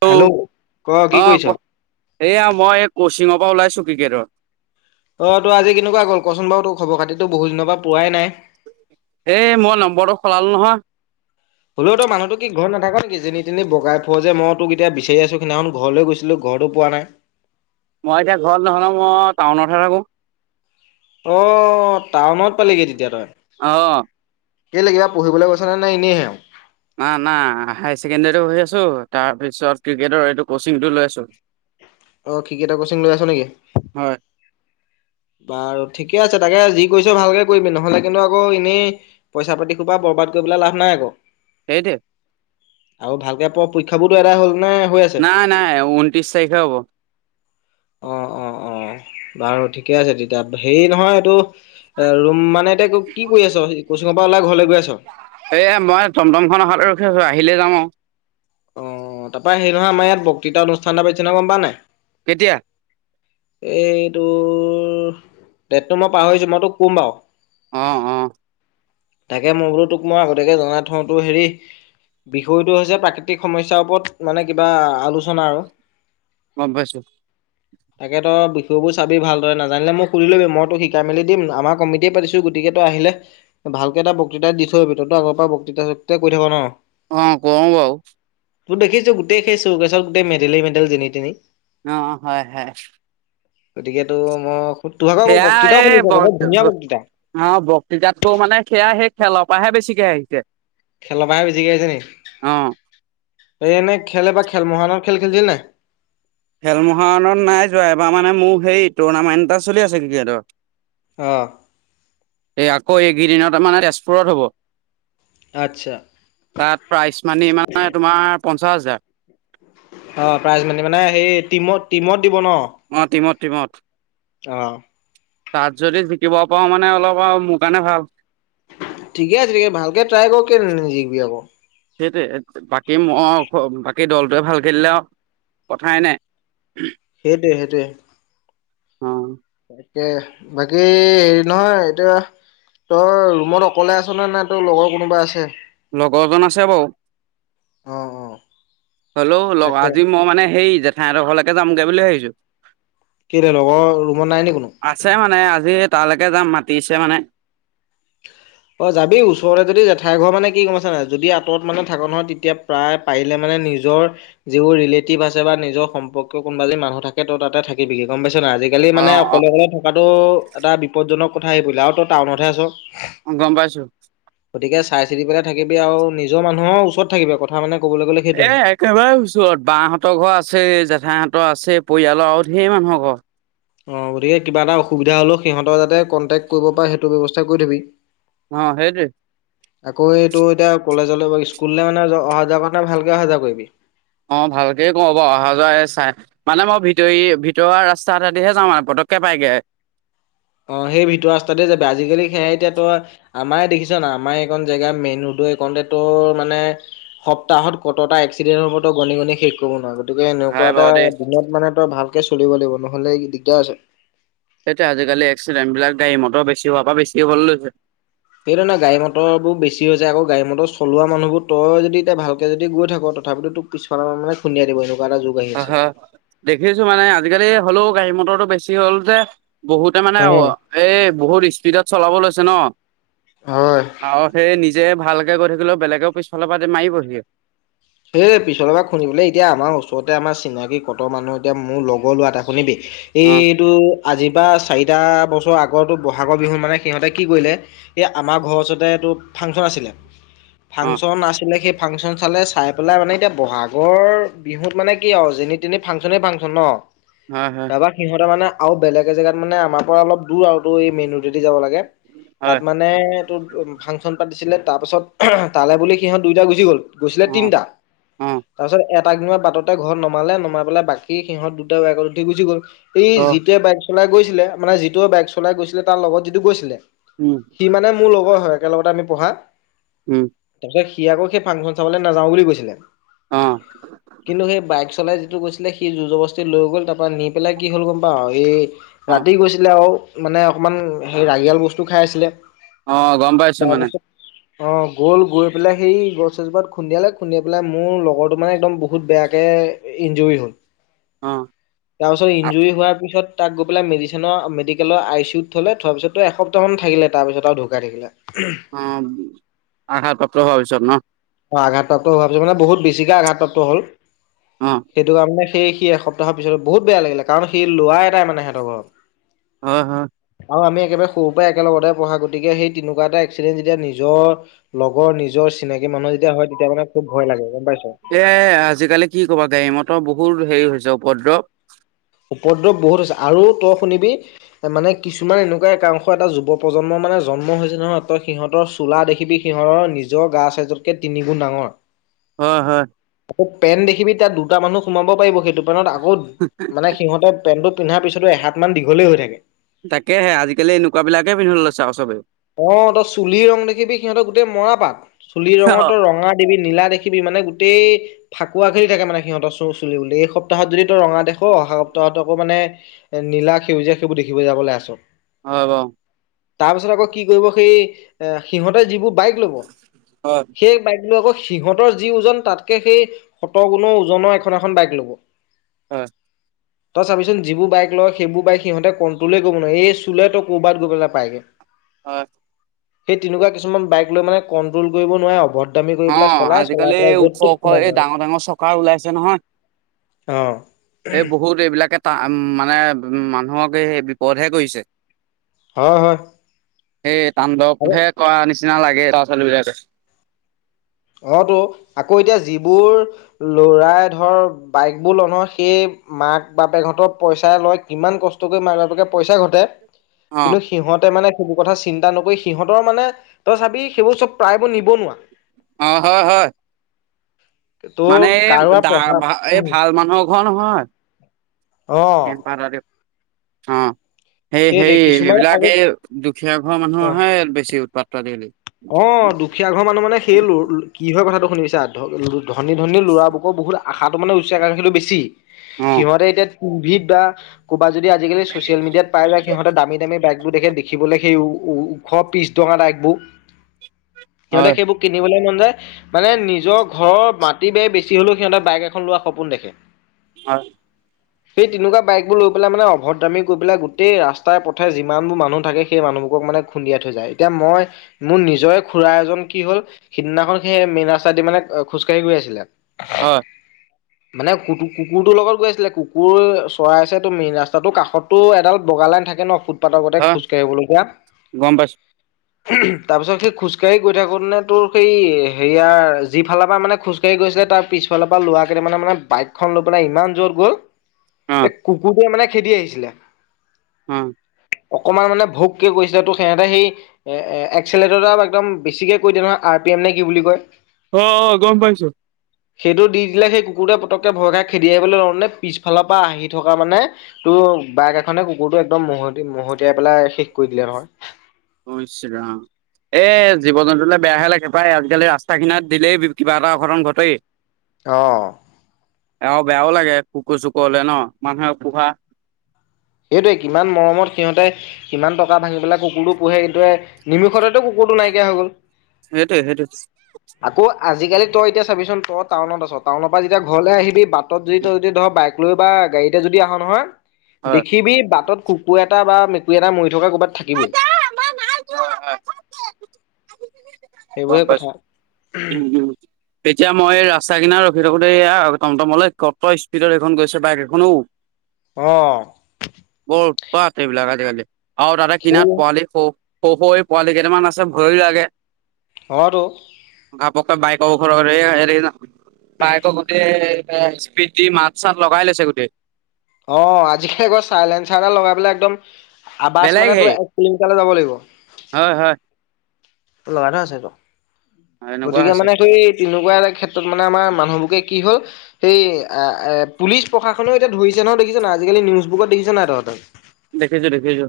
Hello, ক কি অ কৰিছ? কোৱা, সেয়া মই কচি চিংৰ পৰা ওলাইছো ক্ৰিকেটৰ। অ তোৰ আজি কেনেকুৱা গ'ল কচোন বাৰু তোৰ খবৰ খাতিতো বহুত দিনৰ পৰা পোৱাই নাই? এ মই নম্বৰটো খোলালো নহয়। হ'লেও ত মানুহটো কি ঘৰত নাথাক নেকি যেনি তেনি বগাই ফুৱ যে মই তোক এতিয়া বিচাৰিছো সেইদিনাখন ঘৰলৈ গৈছিলো ঘ ঘৰতো পোৱা নাই? মই এতিয়া ঘৰত নহ'লে মই টাউনতহে থাকো। অ, টাউনত পালিগি তেতিয়া তই। অ কেলে কিবা পঢ়িবলৈ গৈছে নে নাই এনেইহে আৰু। না না হাই ছেকেণ্ডেৰীও হৈ আছো, তাৰপিছত ক্ৰিকেটৰ এইটো কচিংটো লৈ আছো। অ ক্ৰিকেটৰ কচিং লৈ আছ নেকি? হয় বাৰু ঠিকে আছে তাকে যি কৰিছো ভালকে কৰিবি নহলে কিন্তু আকৌ এনেই, পইচা পাতি সোপা বৰ কৰবাত গৈ পেলাই লাভ নাই আকৌ। সেইটোৱে। আৰু ভালকে পঢ় পৰীক্ষাবোৰতো এদাই হ'লগে। নাই নাই ঊনত্ৰিশ তাৰিখে হব। অ অ অ বাৰু ঠিকে আছে, তেতিয়া হেৰি নহয় এইটো ৰুম মানে এতিয়া কি কৰি আছ কোচিঙৰ পৰা ওলাই ঘৰলৈ গৈ আছ এয়া মই টমটম খন ত ভালে ৰখি আছো আহিলে যাম আৰু। অ তাৰ পৰা সেই নহয় আমাৰ ইয়াত বক্তৃতা অনুষ্ঠান এটা বিছিনা গম পোৱা নাই। কেতিয়া? এইটোৰ ডেটটো মই পাহৰিছো মই তোক কম বাৰু। অ অ। তাকে মই বোলো তোক মই আগতীয়াকে জনাই থওঁ তোৰ হেৰি বিষয়টো হৈছে প্ৰাকৃতিক সমস্যাৰ ওপৰত মানে কিবা আলোচনা আৰু। গম পাইছোঁ। তাকেতো বিষয়বোৰ চাবি ভালদৰে নাজানিলে মোক সুধি লবি মইতো শিকাই মেলি দিম আমাৰ কমিটিয়ে পাতিছো গো গতিকে তই আহিলে ভালকে এটা বক্তৃতা দি থৈ যাবি। তই ত আগৰ পৰা বক্তৃতা চক্তিতা কৰি থাক ন? অ কওঁ বাৰু। তোৰ দেখিছো গোটেই সেই চৌকেচট গোটেই মেডেলে মেডেল যেতি তেনি। অ হয় হয়। গতিকে তোৰ মই তোৰ ভাগৰ সেয়া বক্তৃতাও এই শুনিছো ব আকৌ বৰ ধুনীয়া বক্তৃতা বক্তৃতা টো মানে সেয়া সেই খেলৰ পৰাহে বেছিকে আহিছে। খেলৰ পাহে বেছিকে আহিছে নি? অ এই এনেই খেলে বা খেল মহাৰনৰ খেল খেলছিল নাই? খেল মহাৰনত নাই যোৱা এবাৰ মানে মোৰ সেই টুৰ্ণামেণ্ট এটা চলি আছে ক্ৰিকেটৰ। অ। এই আকৌ এইকেইদিনত মানে তেজপুৰত হ'ব। আচ্ছা তাত প্ৰাইচ মানি মানে তোমাৰ পঞ্চাশ হাজাৰ। অ প্ৰাইজ মানি মানে সেই টিমত টিমত দিব ন? অ টিমত টিমত। অ তাত যদি জিকিব পাওঁ মানে অলপ মোৰ কাৰণে ভাল ঠিকে আছে ভালকে ট্ৰাই কৰ কেলে নিজিবি আকৌ। সেইটোৱে বাকী মই বাকী দলটোৱে ভাল খেলিলেও কথাই নাই। সেইটোৱে সেইটোৱে। অ তাকে বাকী হেৰি নহয় এতিয়া তই ৰুমত অকলে আছ নে নে তোৰ লগৰ কোনোবা আছে? লগৰজন আছে বাৰু অ অ হলৌ লগ তাকে আজি মই মানে সেই জেঠাইঁতৰ ঘৰলৈকে যামগৈ বুলি ভাবিছো। কেলে লগৰ ৰুমত নাই নি কোনো আছে মানে আজি তালৈকে যাম মাতিছে মানে [unintelligible] অ যাবি ওচৰতে যদি জেঠাই ঘৰ মানে কি গম পাইছ নাই যদি আঁতৰত মানে থাক ন তেতিয়া প্ৰায় পাৰিলে মানে নিজৰ যিবোৰ ৰিলেটিভ আছে বা নিজৰ সম্পৰ্কীয় কোনোবা মানুহ থাকে ত তাতে থাকিবিগি গম পাইছ। নাই, আজিকালি অ মানে অকলে অকলে থকাতটো এটা বিপদজনক কথা আহি পৰিল আৰু তই টাউনতহে আছ। অ গম পাইছো। গতিকে চাই চিতি পেলাই থাকিবি আৰু নিজৰ মানুহৰ ওচৰত থাকিবি কথা মানে। ক'বলৈ গ'লে এ সেইটোৱে একেবাৰে ওচৰত বা হঁতৰ ঘৰ আছেই জে জেঠাইহতৰ আছে পৰিয়ালৰ আৰু ধেই মানুহ ঘৰ। অ গতিকে কিবা এটা অসুবিধা হলেও সিহঁতৰ যাতে কণ্টেক কৰিব পাৰ সেইটো ব্যবস্থা কৰি থবি। অ সেইটোৱে আকৌ এইটো এতিয়া কলেজলৈ স্কুললৈ মানে অহা যোৱা কৰা নে ভালকে অহা যোৱা কৰিবি। অ ভালকে কওঁ বাৰু অহা যোৱা চাই মানে মই ভিতৰ ভিতৰুৱা ৰাস্তা দি হে যাওঁ পতকে পাইগে। [inaudible] অ সেই ভিতৰ ৰাস্তাতে যাব আজিকালি সেয়াই এতিয়া তই আমাৰ দেখিছ নাই আমাৰ এখন জেগা মেইন ৰোড মানে সপ্তাহত কতটা এক্সিডেন্ট হ'ব তো গণি গণি শেষ কৰিব নোৱাৰ গতিকে হয় এনেকুৱা এটা বাৰু দেই দিনত মানে তই ভালকে চলিব লাগিব নহ'লে দিগদাৰ আছে। তেতিয়া আজিকালি এক্সিডেণ্ট বিলাক গাড়ী মটৰ বেছি হোৱা পা বেছি হ'বলৈ লৈছে। সেইধৰণে গাড়ী মটৰ বোৰ বেছি হৈছে আকৌ গাড়ী মটৰবোৰ চলোৱামানুহবোৰ তই যদি এতিয়া ভালকে যদি গৈ থাক তথাপিতো তোক পিছফালৰ মানে খুন্দয়াই দিব। এটা যুগ আহি অ আছে। হয় দেখিছো মানে আজিকালি হ'লেও গাড়ী মটৰটো বেছি হ'ল যে বহুতে মানে উম, এই বহুত স্পীডত চলাব লৈছে ন। হয়। আৰু সেই নিজ যে ভালকে গৈ থাকিলেও বেলেগেও পিছফালৰ পৰা মাৰিবহি এ পিছৰ পৰা শুনিবলৈ এতিয়া আমাৰ ওচৰতে আমাৰ চিনাকি কট মানুহ এতিয়া মোৰ লগৰ লোৱা এটা শুনিবি অ এইটো আজিৰ পৰা চাৰিটা বছৰ আগ আটো বহাগৰ বিহু মানে সিহঁতে কি কৰিলে এই আমাৰ ঘৰৰ ওচৰতে এইটো ফাংচন আছিলে, অ ফাংচন আছিলে সেই ফাংচন চালে চাই পেলাই মানে এতিয়া বহাগৰ বিহুত মানে কি আৰু যেন তেনি ফাংচনে ফাংচন ন। হয় হয় তাৰপৰা সিহতেৰ মানে আৰু বেলেগ এ জেগাত মানে আমাৰ পৰা অলপ দূৰ আৰু এই মেইন ৰদে দি যাব লাগে। তাত হয় মানে তটো ফাংচন পাতিছিলে। তাৰ পিছত তালৈ বুলি সিহঁত দুইটা গুচি গ'ল গৈছিলে অ তিনটা অ তাৰ পিছত এ আ বাটতে ঘৰত নমালে নমাই পেলাই বাকী সিহঁত দুটটা ত উঠি গুচি গ'ল অ এই যিটোৱে বাইক চলাই গৈছিলে মানে যিটো বাইক চলাই গৈছিলে তাৰ লগত যিটো গৈছিলে। উম সি মানে মোৰ লগৰ হয় একেলগতে আমি পঢ়া উম তাৰ পিচত সি আকৌ সেই ফাংচন চাবলে নাযাও বুলি কৈছিলে। অ কিন্তু সেই বাইক চলাই গৈছিলে সি যুঁজৰ বস্তি লৈ গ'ল তাৰ পৰাৰা নি পেলাই কি হ'ল গম পা এই অ ৰাতি গৈছিলে আৰু মানে অকমান সেই ৰাগিয়াল বস্তু খাই আছিলে অ গম পাইছোঁ মানে অ গ'ল গৈ পেলাই সেই গছ এছজোপাত খুন্দিয়ালে খুন্দিয়াই বলে মোৰ লগৰটো মানে একদম বহুত বেয়াকে ইঞ্জৰিত হ'ল অ তাৰ পিছত ইঞ্জুৰি হোৱাৰ পিছত তাক গৈ পেলাই মেডিচেনৰ মেডিকেলৰ আই চিউ ত থ'লে থোৱাৰ পিছতো এসপ্তাহ মান থাকিলে তাৰ পিছত ঢুকাই থাকিলে অ আঘাত প্ৰাপ্ত হোৱা পাছত নহঁ অ আঘাতপ্ৰাপ্ত হোৱা পাছত মানে বহুত বেছিকে আঘাতপ্ৰাপ্ত হল অ সেইটো কাৰণে সেই সি এসপ্তাহৰ পিছত বহুত বেয়া লাগিলে কাৰণ সেই লৰা এটাই মানে সিহতৰ ঘৰত হয় হয়। আৰু আমি একেবাৰে সৰুৰ পৰাই একেলগতে পঢ়া গতিকে সেই তেনেকুৱা এটা এক্সিডেণ্ট যেতিয়া নিজৰ লগৰ নিজৰ চিনাকী মানুহ যেতিয়া হয় তেতিয়া মানে খুব ভয় লাগে। পাইছ। এ আজিকালি কি কবা গাড়ী মতৰ বহুত হেৰি হৈছে উপদ্ৰৱ উপদ্ৰৱ বহুত হৈছে আৰু তই শুনিবি মানে কিছুমান এনেকুৱা একাংশ এটা যুৱ প্ৰজন্ম মানে জন্ম হৈছে নহয় সিহঁতৰ চোলা দেখিবি সিহঁৰ নিজৰ গা চাইজতকে তিনি গুণ ডাঙৰ উম হয়। পেন দেখিবি তাত দুটা মানুহ সোমাব পাৰিব সেইটো পেনত আকৌ মানে সিহঁতে পেন্টো পিন্ধাৰ পিছতো এহাত মান দীঘলেই হৈ থাকে। তাকেহে আজিকালি এনেকুৱাবিলাকে পিন্ধিব লৈছে আৰু চবেও অ তই চুলি ৰং দেখিবি সিহঁতৰ গোটেই মৰা পাত চুলি ৰঙতো হয় ৰঙা দেখিবি নীলা দেখিবি মানে গোটেই ফাকুৱা খেলি থাকে মানে সিহঁতৰ চুলি বুলি এই সপ্তাহত যদি তই ৰঙা দেখ অহা সপ্তাহত আকৌ মানে নীলা সেউজীয়া সেইবোৰ দেখিবলৈ যাবলৈ আছোঁ। আহ হব তাৰ পিছত আকৌ কি কৰিব সেই সিহঁতেৰ যিবোৰ বাইক লব হয় সেই বাইক কি আকৌ সিহঁতৰ যি ওজন তাতকে সেই শত গুণ ওজনৰ এখন এখন বাইক ল'ব হয় তই চাবিচোন যিবোৰ বাইক লয় সেইবোৰ বাইক সিহঁতে কণ্ট্ৰলেই কৰিব নোৱাৰাৰে এই চুলে তই ক'ৰবাত গৈ পেলাই পাইগে হয় সেই তেনেকুৱা কিছুমান বাইক লৈ মানে কণ্ট্ৰল কৰিব নোৱাৰে অভদ অ আজিকালি ওখ ওখ এই মৰেগে। ডাঙৰ ডাঙৰ চকাৰ ওলাইছে নহয় অ' এই বহুত এইবিলাকে ত উ মানে উ মানুহক সেই বিপদহে কৰিছে। হয়, হয়। সেই তান্ডৱ আৰু হে কৰা নিচিনা লাগে ল'ৰা ছোৱালী বিলাকে। অ তহ আকৌ এতিয়া যিবোৰ লৰাই ধৰ বাইক বোৰ লইন সেই মাক বাপেকহতৰ পইচা লয় কিমান কষ্ট কৰি মাক বাপেকে পইচা ঘটে। অ কিন্তু সিহঁতে মানে। সেইবোৰ কথা চিন্তা নকৰি সিহঁতৰ মানে তই চাবি সেইবোৰ চব প্ৰায়বোৰ নিবনুৱা। অ হয় হয়। তোৰ মানে এই কাৰোবাৰ পঢ়া এই উম ভাল মানুহক কোৱা নহয় অ' কেন অহ। সেই হে সেইটোৱে কিছুমান এইবিলাক আৰু এই দুখীয়া ঘৰৰ অ' মানুহহে বেছি উৎপাত্ত আজি কালি। অ দুখীয়া ঘৰ মানুহ মানে সেই কি হয় কথাটো শুনি পাইছে। ধনী ধনী ল'ৰা বুকৰ বহুত আশাটো মানে উচ্চাকখিলো বেছি অ সিহঁতে এতিয়া। ভিৰদা। ক'ৰবা যদি আজিকালি ছ'চিয়েল মিডিয়াত পাই যায় সিহঁতে দামী দামী বাইকবোৰ দেখি দেখিবলৈ সেইও ওশ পিছ টকা লাগিবোৰ। সিহঁতে হয় সেইবোৰ কিনিবলৈ মন। মানে নিজৰ ঘৰৰ মাটি বে বেছি হলেও সিহঁতে বাইক এখন লোৱা সপোন দেখে। হয়। সেই তেনেকুৱা বাইক বোৰ লৈ পেলাই মানে অভদ্ৰামী কৰি পেলাই গোটেই ৰাস্তাই, পথে যিমান বোৰ মানুহ থাকে, সেই মানুহ তেওঁলোকক মানে খুন্দিয়াই থৈ যায়। এতিয়া মই মোৰ নিজৰে খুৰা এজন কি হ'ল, সেইদিনাখন সেই মেইন ৰাস্তা দি মানে খোজকাঢ়ি গৈ আছিলে। হয়। মানে কু-কুকুৰটোৰ লগত গৈ আছিলে কুকুৰ চৰাই আছে ত মেইন ৰাস্তাটো কাষতটো এডাল বগা লাইন থাকে ন, ফুটপাতৰ গতে হয় খোজকাঢ়িবলগীয়া গম পাইছো তাৰ পিছত সেই খোজকাঢ়ি গৈ থাকোঁতে তোৰ সেই, হেৰিয়াৰ যি ফালৰ পৰা মানে খোজকাঢ়ি গৈছিলে তাৰ পিছত পিফালৰ পৰা ল'ৰা কেইটামানে বাইকখন লৈ পেলাই, ইমান জোৰত গ'ল অ এই কুকুৰটোৱে মানে খেদি আহিছিলে। উম অকমান মানে ভোককে কৈছে তো সিহঁতে সেই এ এ এক্সলেট ডাল একদম বেছিকে কৈ দিয়ে নহয়, আৰ পি এম নে কি বুলি কয়? অ-অ, গম পাইছো। সেইটো দি দিলে, সেই কুকুৰটোৱ পতকে ভয় খাই খেদি আহিবলৈ লওঁতে পিছফালৰ পৰা আহি থকা মানে তো বাইক এখনে কুকুৰ টো একদম মহতিয়াই- মহতিয়াই পেলাই শেষ কৰি দিলে নহয়। ইছ‌ ৰাম এ জীৱ জন্তুলৈ বেয়াহে লাগে পায়, আজিকালি ৰাস্তা কিনাত দিলেই কিবা এটা অঘটন ঘটেই। অহ। আৰু বেয়াও লাগে, কুকুৰ-চুকুৰলে ন মানুহে পোহা। সেইটোৱে, কিমান মৰমত সিহঁতে কিমান টকা ভাঙি পেলাই কুকুৰটো পোহে, কিন্তু নিমিখতেতো কুকুৰ কুকুৰটো নাইকিয়া হ'ল গ'ল। সেইটোৱে-সেইটোৱে। আকৌ আজিকালি তই এতিয়া চাবিচোন তই টাউনত আছ, টাউনৰ পৰা যেতিয়া ঘৰলৈ আহিবি, বাটত যদি তই যদি ধৰ বাইক লৈ বা গাড়ীতে যদি আহ নহয়, হয় দেখিবি বাটত। কুকুৰ এটা বা মেকুৰী এটা মৰি থকা ক'ৰবাত থাকিবই। নাই। [unintelligible] গম সেইবোৰে পাইছো, কথা উম-উম, তেতিয়া মই ৰাস্তা কিনাৰত আহি থাকোতে, এইয়া টমটমলে ক'ত স্পীডত এখন গৈছে, বাইক এখনো অহ। বৰ উৎপাত এইবিলাক আজিকালি, আৰু তাতে কিনাৰত সেই পোৱালি- সৰু-সৰু এই পোৱালি কেইটামান আছে, ভয়ো লাগে। অ, তো সাপকত বাইকৰ ঘৰৰ এইয়া এৰি ন, [inaudible] বাইকৰ গোটেই এ ইছপিত দি মাত-চাত লগাই লৈছে গোটেই। অ, আজিকালি আকৌ চাইলেঞ্চাৰ এটা লগাই পেলাই একদম। আবাছ বেলেগ মানে তোৰ হেই এক কিলোমিটাৰলে যাব লাগিব। হয় হয় লগাই থোৱা আছে তো এনেকুৱা গতিকে হৈছে মানে সেই তেনেকুৱা এটা ক্ষেত্ৰত মানে আমাৰ মানুহলোকে কি হ'ল? সেই এ-এ পুলিচ প্ৰশাসনেও এতিয়া ধৰিছে নহয়, দেখিছ নাই আজিকালি, নিউজ বোৰত দেখিছ নাই তহঁতে? দেখিছো-দেখিছো।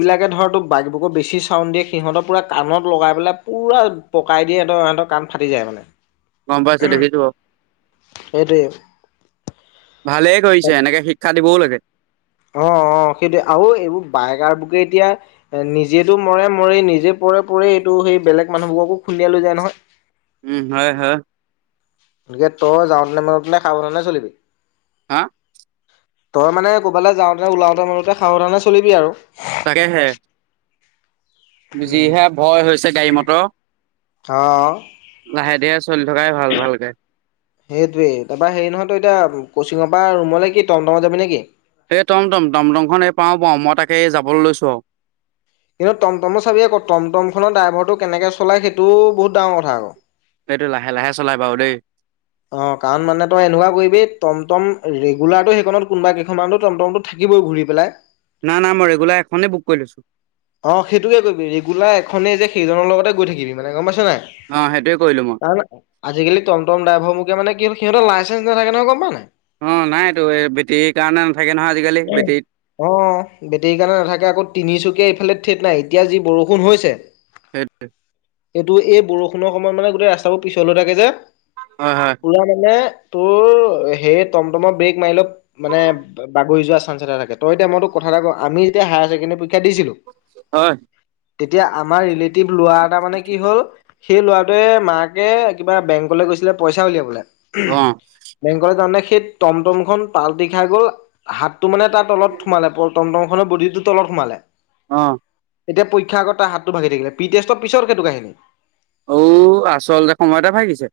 বিলাকে ধৰক তোৰ বাইকবোৰত বেছি চাউন দিয়ে, সিহঁতক পোৰা কাণত লগাই পেলাই পুৰা পকাই দিয়ে, সিহঁতৰ- সিহঁতৰ কাণ ফাটি যায় মানে। গম পাইছো, দেখিছো অ। এইটোৱে। ভালেই কৰিছে, এনেকে শিক্ষা দিবও লাগে। অ-অ, সেইটোৱে আৰু এইবোৰ বাইকাৰ বুকে এতিয়া এ নিজেতো মৰে-মৰে নিজে পৰে-পৰে, এইটো সেই বেলেগ মানুহবোৰকো খুন্দিয়া লৈ যায় নহয়। উম, হয়-হয়। একে তই যাওঁতে নে মনতে সাবধানে চলিবি। হা? তই মানে ক'বালে যাওঁতে, ওলাওতে-মেলোতে সাৱধানে চলিবি আৰু। তাকেহে। উম। বিজিহে ভয় হৈছে গাড়ী মট অ লাহে -ধিহে চলি থকাই ভাল -ভালকে। সেইটোয়ে তাপা হেৰি নহয় তই এতিয়া কচিঙৰ পৰা ৰুমলে কি টমটমত যাবি নেকি? হে যাবলৈ লৈছো আৰু। কিন্তু টমটমো চাবি আকৌ টমটম খনৰ ড্ৰাইভাৰটো কেনেকে চলাই সেইটোও বহুত ডাঙৰ কথা আকৌ। সেইটো লাহে -লাহে চলাই বাৰু দেই। অহ, কাৰণ মানে তই এনেকুৱা কৰিবি টমটম ৰেগুলাৰটো সেইখনত কোনোবা কেইখনমানতো টমটমতো থাকি কিবো ঘূৰি পেলাই নাই- নাই মই ৰেগুলাৰ এখনে বুক কৰি লৈছো। অহ, সেইটোকে কৰিবি ৰেগুলাৰ এখনে যে সেইজনৰ লগতে গৈ থাকিবি মানে গম পাইছ অ নাই? সেইটোৱে কৰিলো মই তাৰমানে আজিকালি টমটম ড্ৰাইভৰ মুকে মানে কি সিহতৰ লাইচেঞ্চ নাথাকে নহয় গম পাও নাই? অহ, নাইটো এই বেটেৰীৰ কাৰণে নাথাকে নহয় আজিকালি বেটেৰীত অহ, বেটৰীৰ কাৰণে নাথাকে আকৌ তিনিচুকীয়া ইফালে ঠিক নাই এতিয়া যি বৰষুণ হৈছে সেইট কটো এই বৰষুণৰ সময়ত মানে গোটেই ৰাস্তাবোৰ পিছল হৈ থাকে যে হয় হয় পুৰা মানে তোৰ সেই টমটমৰ ব্ৰেক মাৰি ল' মানে পৈযোৱা চানস এটা থাকে ত' এতিয়া মই তোক কথা এটা কওঁ আমি যেতিয়া হায় ছেকেণ্ডেৰী প ক্ষা দিছিলো হয় তেতিয়া আমাৰ ৰিলেটিভ লৰা এটা মানে কি হ'ল সেই ল'ৰাটোৱে মাকে কিবা বেংকলৈ গৈছিলে পইচা উলিয়াবলে অ বেংকলে জাওতে সেই টমটমখন পালটি খাই গ'ল হাতটো মানে তাৰ তলত সোমালে টমটমংখনৰ বদিটো তলত সোমালে অহ এতিয়া পৰীক্ষাআগত তা হাতটো ভাগি থাকিলে পিটেছ ট পিছৰ সেটো কাহিনী ঔ আচলতে সময়তে ভাগিছে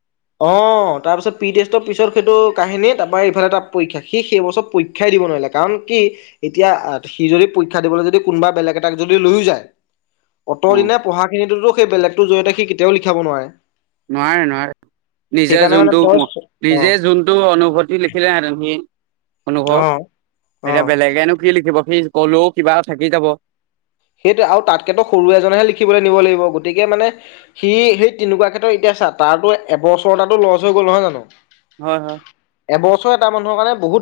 অহ। অহ, তাৰ পিছত পি টেষ্টৰ পিছত সেইটো কাহিনী তাৰ ইফালে তাৰ পৰীক্ষা সি সেইবছৰ পৰী ক্ষায় দিব নোৱাৰিলে কাৰণ কি এতিয়া সি যদি পৰীক্ষা দিবলৈ যদি কোনোবা বেলেগ এটাক যদি লৈও যায় অত অ দিনা পঢ়াখিনিতোতো সেই বেলেগতোৰ জোৰতে সি কেতিয়াও লিখাব নোৱাৰে। নোৱাৰে- নোৱাৰে। নিজৰ সেইকাৰণে মানে যোনটো তই অ'। নিজে যোনটো অনুভূতি লিখিলে হেঁতেন সি অনুভৱ অ', এতিয়া অ', বেলেগেনো কি লিখিব সি কলেও কিবা থাকি যাব। সেইটো আৰু তাতকেতো সৰু এজনেহে লিখিবলৈ নিব লাগিব গতিকে মানে সি সেই তেনেকুৱা ক্ষেত্ৰত এতিয়া তাৰতো এবছৰ এতাতো লছ হৈ গ'ল নহয় জানো হয় - হয়। চ' এটা মানুহৰ কাৰণে বহুত